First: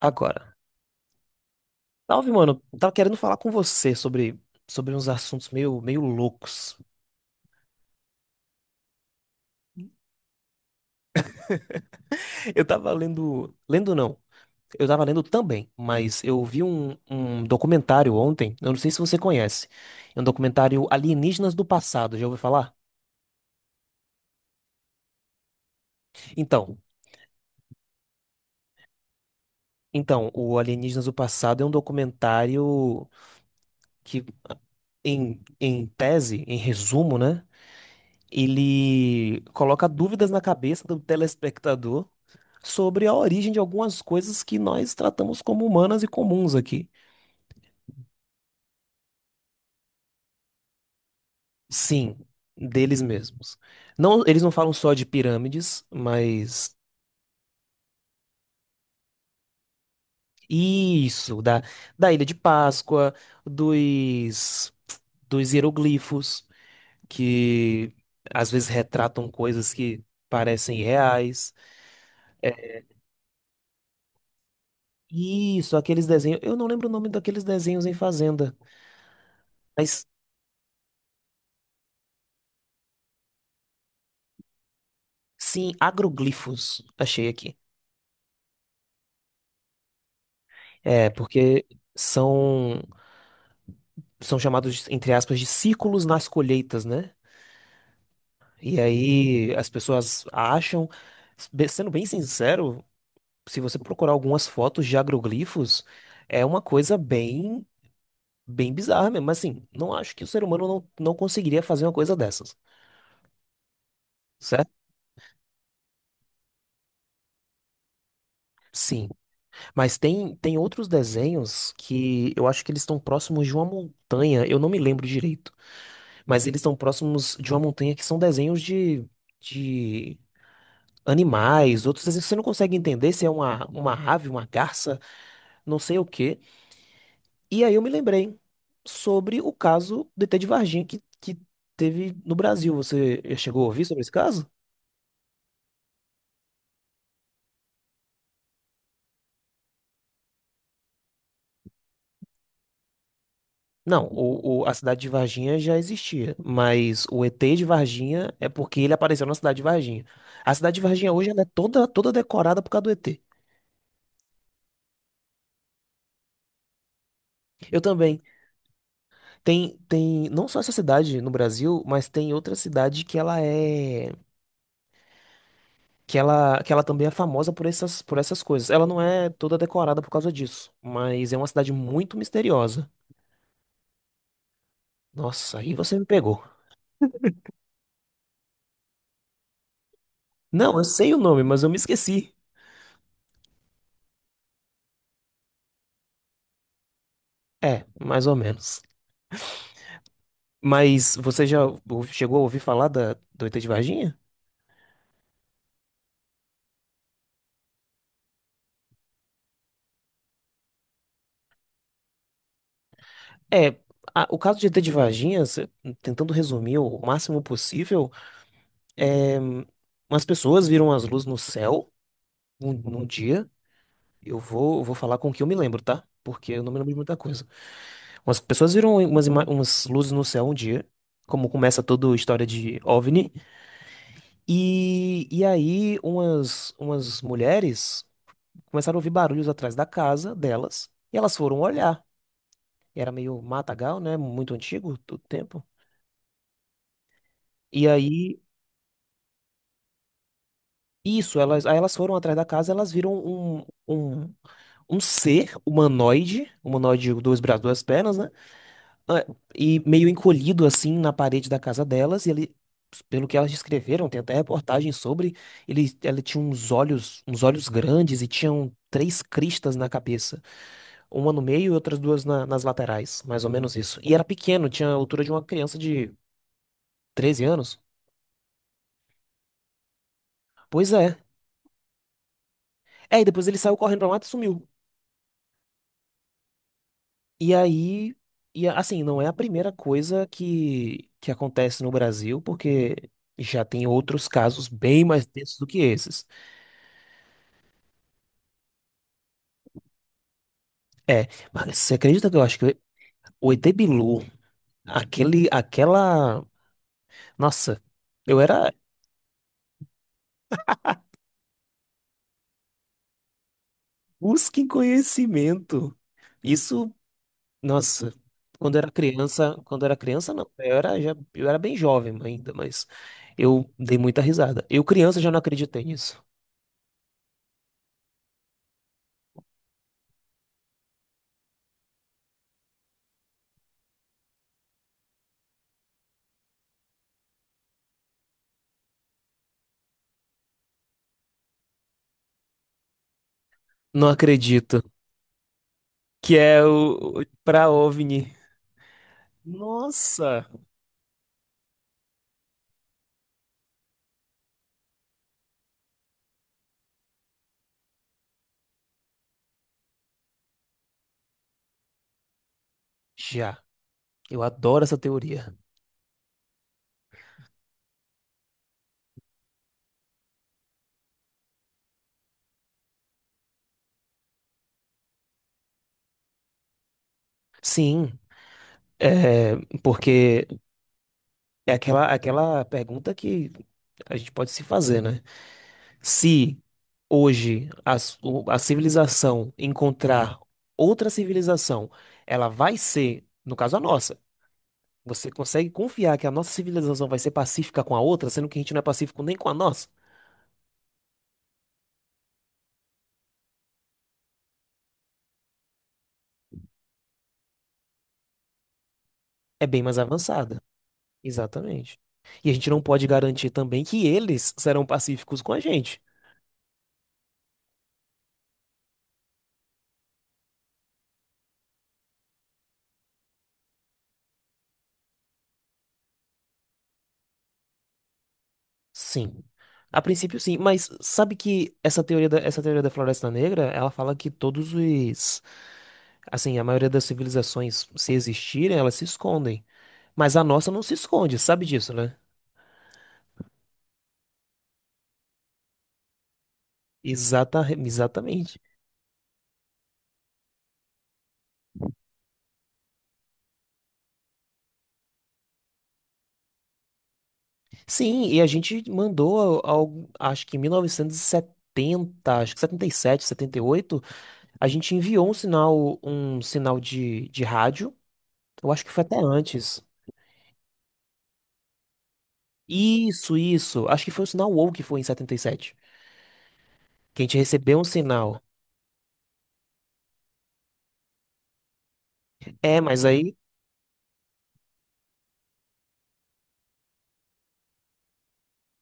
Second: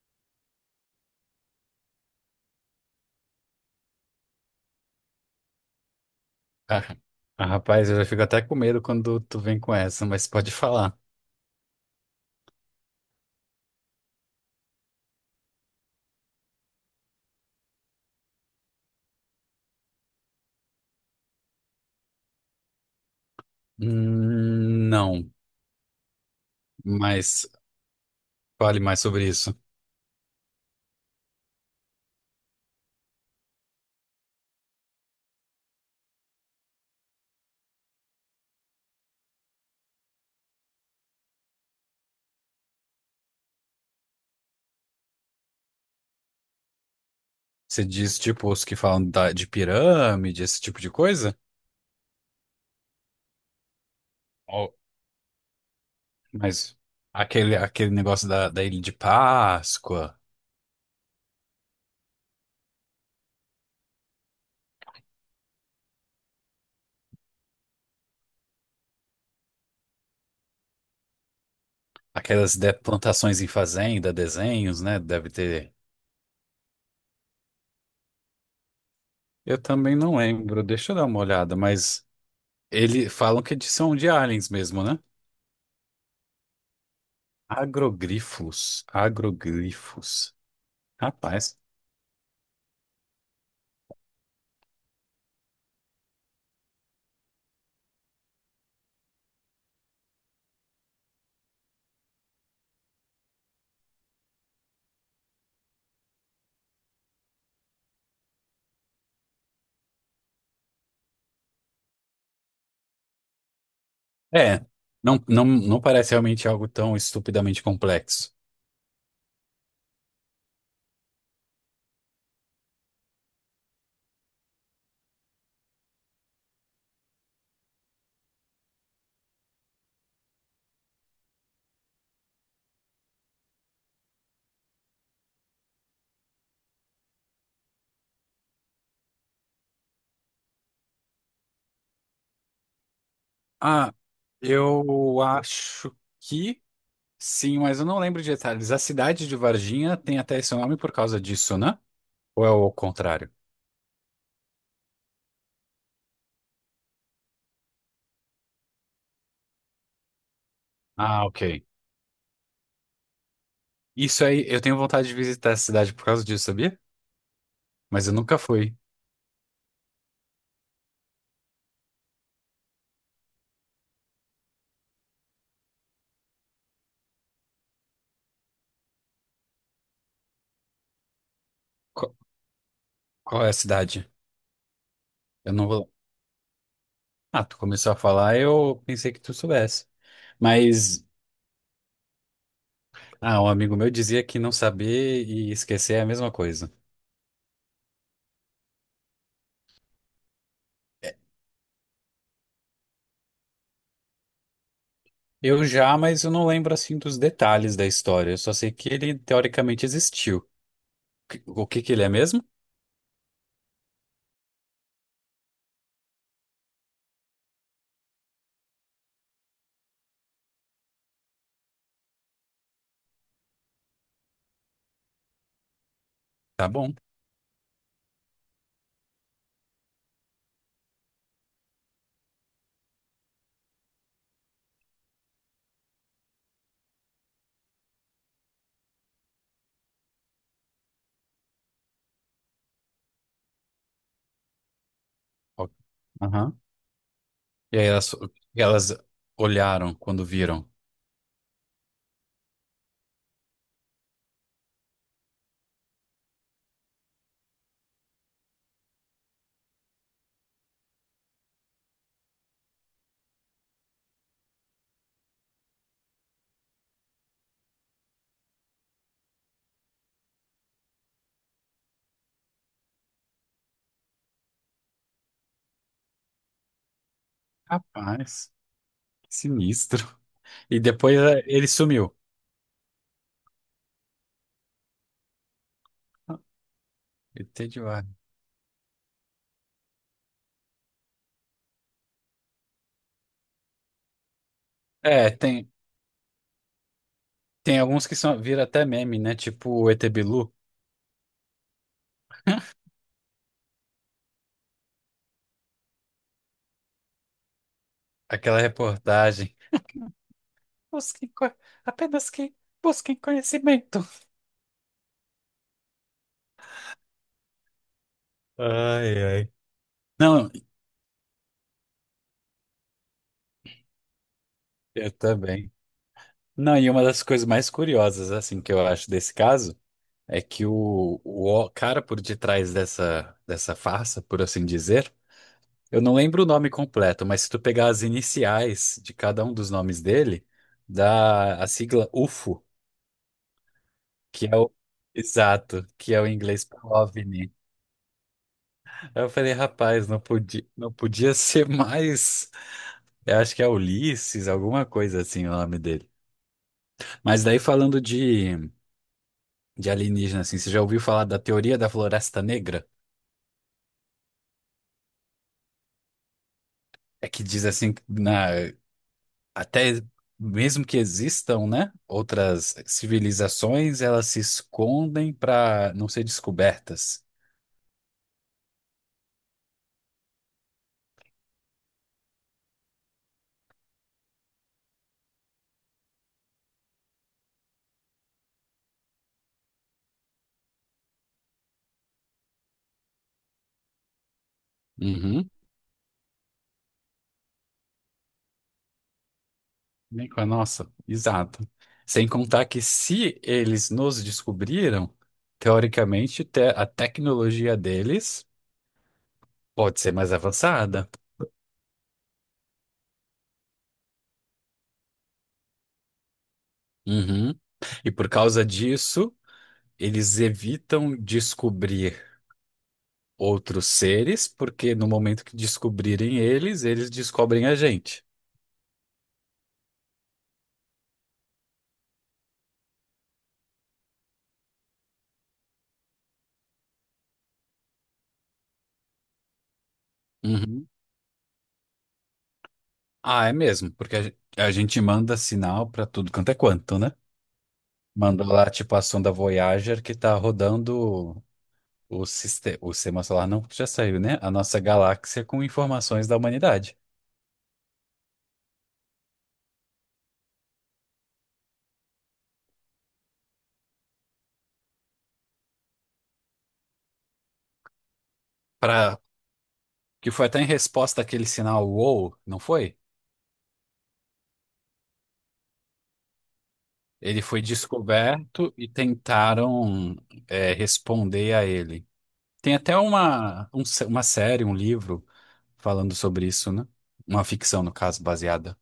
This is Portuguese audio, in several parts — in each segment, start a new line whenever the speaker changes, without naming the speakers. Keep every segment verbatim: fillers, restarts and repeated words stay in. Agora, salve, mano. Eu tava querendo falar com você sobre, sobre uns assuntos meio, meio loucos.
Ah, ah, Rapaz, eu já fico até com medo quando tu vem com essa, mas pode falar.
Eu tava lendo. Lendo não. Eu tava lendo também, mas eu vi um, um documentário ontem. Eu não sei se você conhece. É um documentário Alienígenas do Passado. Já ouviu falar?
Hum, não,
Então,
mas fale mais sobre isso.
então, o Alienígenas do Passado é um documentário que, em, em tese, em resumo, né? Ele coloca dúvidas na cabeça do telespectador sobre a origem de algumas coisas que nós tratamos como humanas e comuns aqui.
Você diz, tipo, os que falam da- de pirâmide, esse tipo de coisa?
Sim, deles mesmos. Não, eles não falam
Ou-
só de pirâmides, mas
Mas aquele, aquele negócio da, da Ilha de Páscoa,
isso, da, da Ilha de Páscoa, dos, dos hieroglifos, que às vezes retratam coisas que parecem reais.
aquelas de- plantações em fazenda, desenhos, né? Deve ter.
Isso, aqueles desenhos. Eu não lembro o nome daqueles desenhos em Fazenda,
Eu também
mas
não lembro, deixa eu dar uma olhada, mas eles falam que de- são de aliens mesmo, né?
sim, agroglifos. Achei aqui.
Agrogrifos, agrogrifos.
É,
Rapaz.
porque são. são chamados, de- entre aspas, de ciclos nas colheitas, né? E aí as pessoas acham, be- sendo bem sincero, se você procurar algumas fotos de agroglifos, é uma coisa bem, bem bizarra mesmo. Mas assim, não acho que o ser humano não, não conseguiria fazer uma coisa dessas,
É,
certo?
não, não, não parece realmente algo tão estupidamente complexo.
Sim, mas tem, tem outros desenhos que eu acho que eles estão próximos de uma montanha, eu não me lembro direito, mas eles estão próximos de uma montanha que são desenhos de, de animais, outros assim, que você não consegue entender se é uma, uma ave, uma garça, não sei o quê. E aí eu me lembrei sobre o caso do E T de Varginha que, que teve no Brasil. Você chegou a ouvir
Ah,
sobre esse caso?
eu acho que sim, mas eu não lembro de detalhes. A cidade de Varginha tem até esse nome por causa disso, né? Ou é o contrário?
Não, o, o- a cidade de Varginha já existia, mas o E T de Varginha é porque ele apareceu na cidade de Varginha. A cidade de Varginha
Ah,
hoje ela
ok.
é toda, toda decorada por causa do E T.
Isso aí, eu tenho vontade de visitar a cidade por causa disso, sabia?
Eu
Mas eu
também.
nunca fui.
Tem, tem não só essa cidade no Brasil, mas tem outra cidade que ela é que ela, que ela também é famosa por essas, por essas coisas. Ela não é toda decorada por causa disso, mas é uma cidade
Qual,
muito misteriosa.
qual é a cidade? Eu
Nossa,
não
aí
vou.
você me pegou.
Ah, tu começou a falar, eu pensei que tu soubesse.
Não, eu
Mas,
sei o nome, mas eu me esqueci.
ah, Um amigo meu dizia que não saber e esquecer é a mesma coisa.
É, mais ou menos. Mas você já ou- chegou a ouvir falar da, do E T de Varginha?
Eu já, mas eu não lembro assim dos detalhes da história. Eu só sei que ele teoricamente existiu. Que- O que que ele é mesmo?
É, a- o caso de E T de Varginha, se- tentando resumir o máximo possível, hum, umas pessoas viram as luzes no céu um, num dia. Eu vou, eu vou falar com o que eu me lembro, tá? Porque eu
Tá
não me lembro
bom.
de muita coisa. Umas pessoas viram umas, ima- umas luzes no céu um dia, como começa toda a história de OVNI. E, e aí umas, umas mulheres começaram a ouvir barulhos atrás da casa delas. E elas foram olhar. E era meio matagal, né? Muito antigo, todo tempo.
Ó. Aham. E
E
aí elas,
aí,
elas olharam quando viram.
isso, elas, aí elas foram atrás da casa, elas viram um, um, um ser humanoide, humanoide, dois braços, duas pernas, né? é, e meio encolhido assim na parede da casa delas, e ele, pelo que elas descreveram, tem até reportagem sobre, ele, ela tinha uns olhos, uns olhos grandes e tinham três cristas na cabeça. Uma no meio e outras duas na- nas laterais, mais ou menos isso. E era pequeno, tinha a altura de uma criança de treze anos.
Rapaz, que sinistro. E
Pois é.
depois é, ele sumiu.
É, e depois ele saiu correndo pra mata e sumiu.
Ah,
E
Ê Tê de Varna.
aí, e assim, não é a primeira coisa que, que acontece no Brasil, porque já tem outros casos bem mais
É,
tensos do
tem,
que esses.
tem alguns que são, viram até meme, né? Tipo o Ê Tê Bilu,
É, mas você acredita que eu acho que o E T Bilu, aquele, aquela. Nossa, eu
aquela
era.
reportagem. Busquem, co- apenas que Busquem conhecimento.
Busque conhecimento. Isso. Nossa, quando era
Ai, ai.
criança, quando era criança, não,
Não,
eu era, já, eu era bem jovem ainda, mas eu dei muita risada. Eu,
eu
criança, já não
também.
acreditei nisso.
Não, e uma das coisas mais curiosas, assim, que eu acho desse caso é que o, o cara por detrás dessa, dessa farsa, por assim dizer, eu não lembro o nome completo, mas se tu pegar as iniciais de cada um dos nomes dele, dá a sigla ufo,
Não
que é o
acredito.
exato, que é o
Que é
inglês
o,
para
o
OVNI.
pra OVNI.
Aí eu falei, rapaz, não
Nossa!
podia, não podia ser mais. Eu acho que é Ulisses, alguma coisa assim o nome dele. Mas daí falando de de alienígena, assim. Você já ouviu falar da teoria da Floresta Negra?
Já, eu adoro essa teoria.
É que diz assim, que na, até mesmo que existam, né, outras civilizações, elas se escondem para não ser descobertas.
Sim, é, porque é aquela, aquela pergunta que a gente pode se fazer, né? Se hoje a, s- o- a civilização encontrar outra civilização, ela vai ser, no caso a nossa, você
Uhum.
consegue confiar que a nossa civilização vai ser pacífica com a outra, sendo que a gente não é pacífico nem com a nossa?
Bem com a nossa, exato. Sem contar que se eles nos descobriram, teoricamente te- a tecnologia deles
É bem mais
pode ser mais
avançada.
avançada.
Exatamente. E a gente não pode garantir também que eles serão pacíficos com a gente.
Uhum. E por causa disso, eles evitam descobrir outros seres, porque no momento que descobrirem eles, eles descobrem a gente.
Sim. A princípio, sim, mas sabe que essa teoria da, essa teoria da Floresta Negra, ela fala que todos os, assim, a maioria das civilizações, se existirem, elas se escondem. Mas a nossa não
Uhum.
se esconde, sabe disso, né?
Ah, é mesmo, porque a, gen- a gente manda sinal pra tudo quanto é quanto, né?
Exata,
Manda
exatamente.
lá, tipo, a sonda Voyager que tá rodando o sistema, o sistema solar, não, porque já saiu, né? A nossa galáxia com informações da humanidade.
Sim, e a gente mandou, ao, acho que em mil novecentos e setenta acho que setenta setenta e sete setenta e oito a gente enviou um sinal, um sinal de, de rádio, eu acho que foi até
Pra,
antes.
que foi até em resposta àquele sinal WOW, não foi?
Isso, isso, acho que foi o sinal WOW que foi em setenta e sete. Que a gente
Ele foi
recebeu um sinal.
descoberto e tentaram, é, responder a ele. Tem
É,
até
mas aí.
uma, um se- uma série, um livro falando sobre isso, né? Uma ficção, no caso, baseada.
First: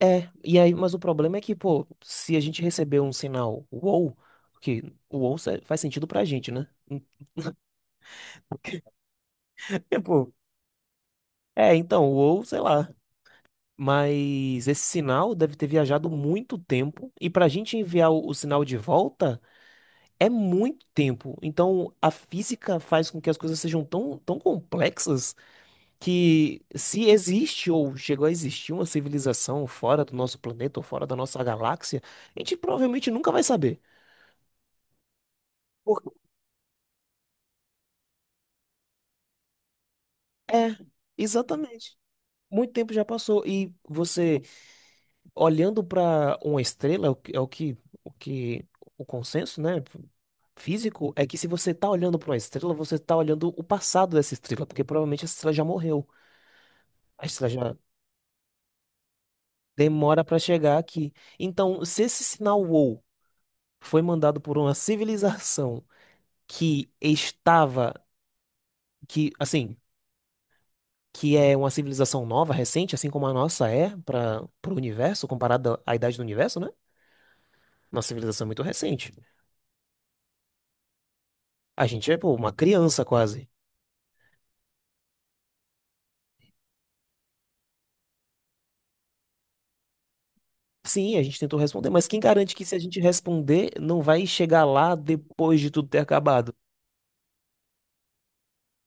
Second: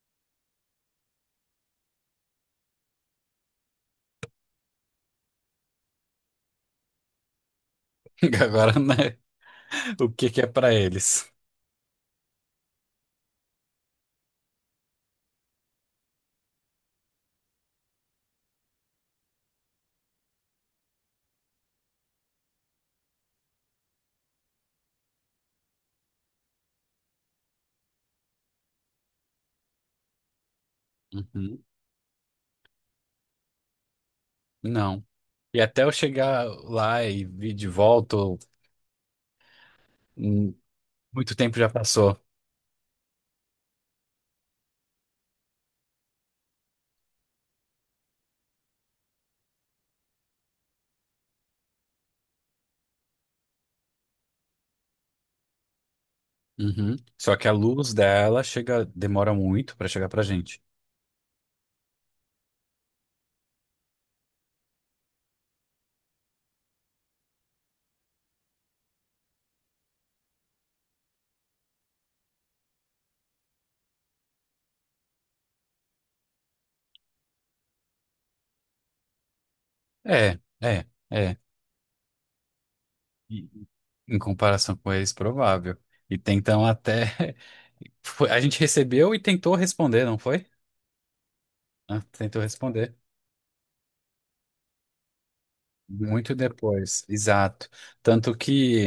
É. E aí, mas o problema é que, pô, se a gente receber um sinal wow, que o wow se- faz sentido pra gente, né?
Agora, né? O que
Tipo,
que é pra eles?
é, então, wow, sei lá. Mas esse sinal deve ter viajado muito tempo. E pra gente enviar o, o sinal de volta é muito tempo. Então, a física faz com que as coisas sejam tão, tão complexas que se existe ou chegou a existir uma civilização fora do nosso planeta ou fora da nossa
Uhum.
galáxia, a gente provavelmente nunca vai saber.
Não. E até eu
Porque
chegar lá e vir de volta, hum,
é,
muito tempo já
exatamente.
passou.
Muito tempo já passou e você olhando para uma estrela, é o que é o que o que- o consenso, né, físico é que se você tá olhando para uma estrela, você tá olhando o passado dessa estrela, porque provavelmente essa estrela já morreu.
Uhum.
A
Só que
estrela
a
já
luz dela chega, demora muito pra chegar pra
demora para
gente.
chegar aqui. Então, se esse sinal WOW foi mandado por uma civilização que estava, que assim, que é uma civilização nova, recente, assim como a nossa é para o universo, comparada à idade do universo, né? Nossa civilização é muito recente.
É, é, é.
A gente é, pô, uma criança quase.
E- Em comparação com eles, provável. E tentam até. foi- A gente recebeu e tentou responder, não foi?
Sim, a gente tentou responder,
Ah,
mas quem
tentou
garante que se a
responder.
gente responder, não vai chegar lá depois de tudo ter
Muito
acabado?
depois, exato. Tanto que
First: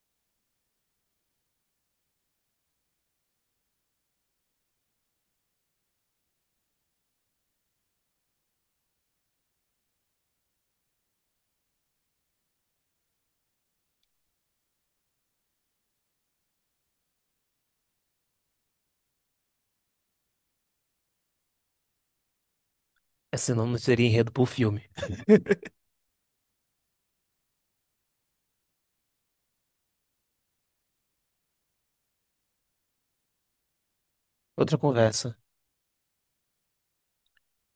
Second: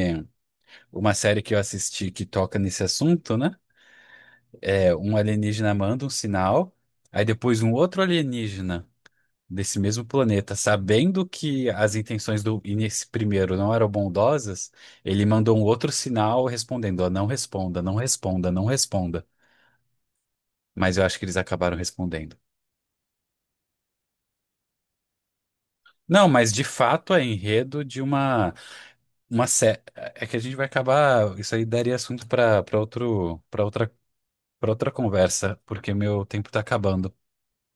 uma série que eu assisti que toca nesse assunto, né? É um alienígena manda um sinal, aí depois um outro alienígena desse mesmo planeta, sabendo que as intenções do nesse primeiro não eram bondosas, ele mandou um outro sinal respondendo, ó, não responda, não responda, não responda. Mas eu acho que eles acabaram respondendo.
É, senão não seria enredo pro filme.
Não, mas de fato é enredo de uma. uma sé... É que a gente vai acabar. Isso aí daria assunto para para outro para outra para
Outra
outra
conversa.
conversa, porque meu tempo tá acabando.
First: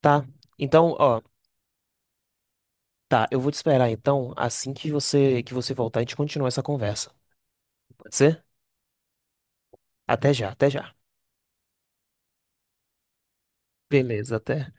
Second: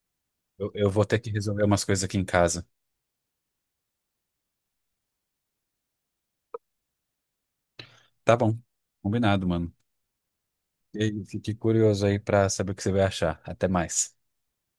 Tá.
Eu, eu
Então,
vou ter
ó,
que resolver umas coisas aqui em casa.
tá, eu vou te esperar então, assim que você que você voltar, a gente continua essa conversa. Pode
Tá
ser?
bom. Combinado, mano.
Até já, até já.
E aí, fiquei curioso aí pra saber o que você vai achar. Até mais.
Beleza, até.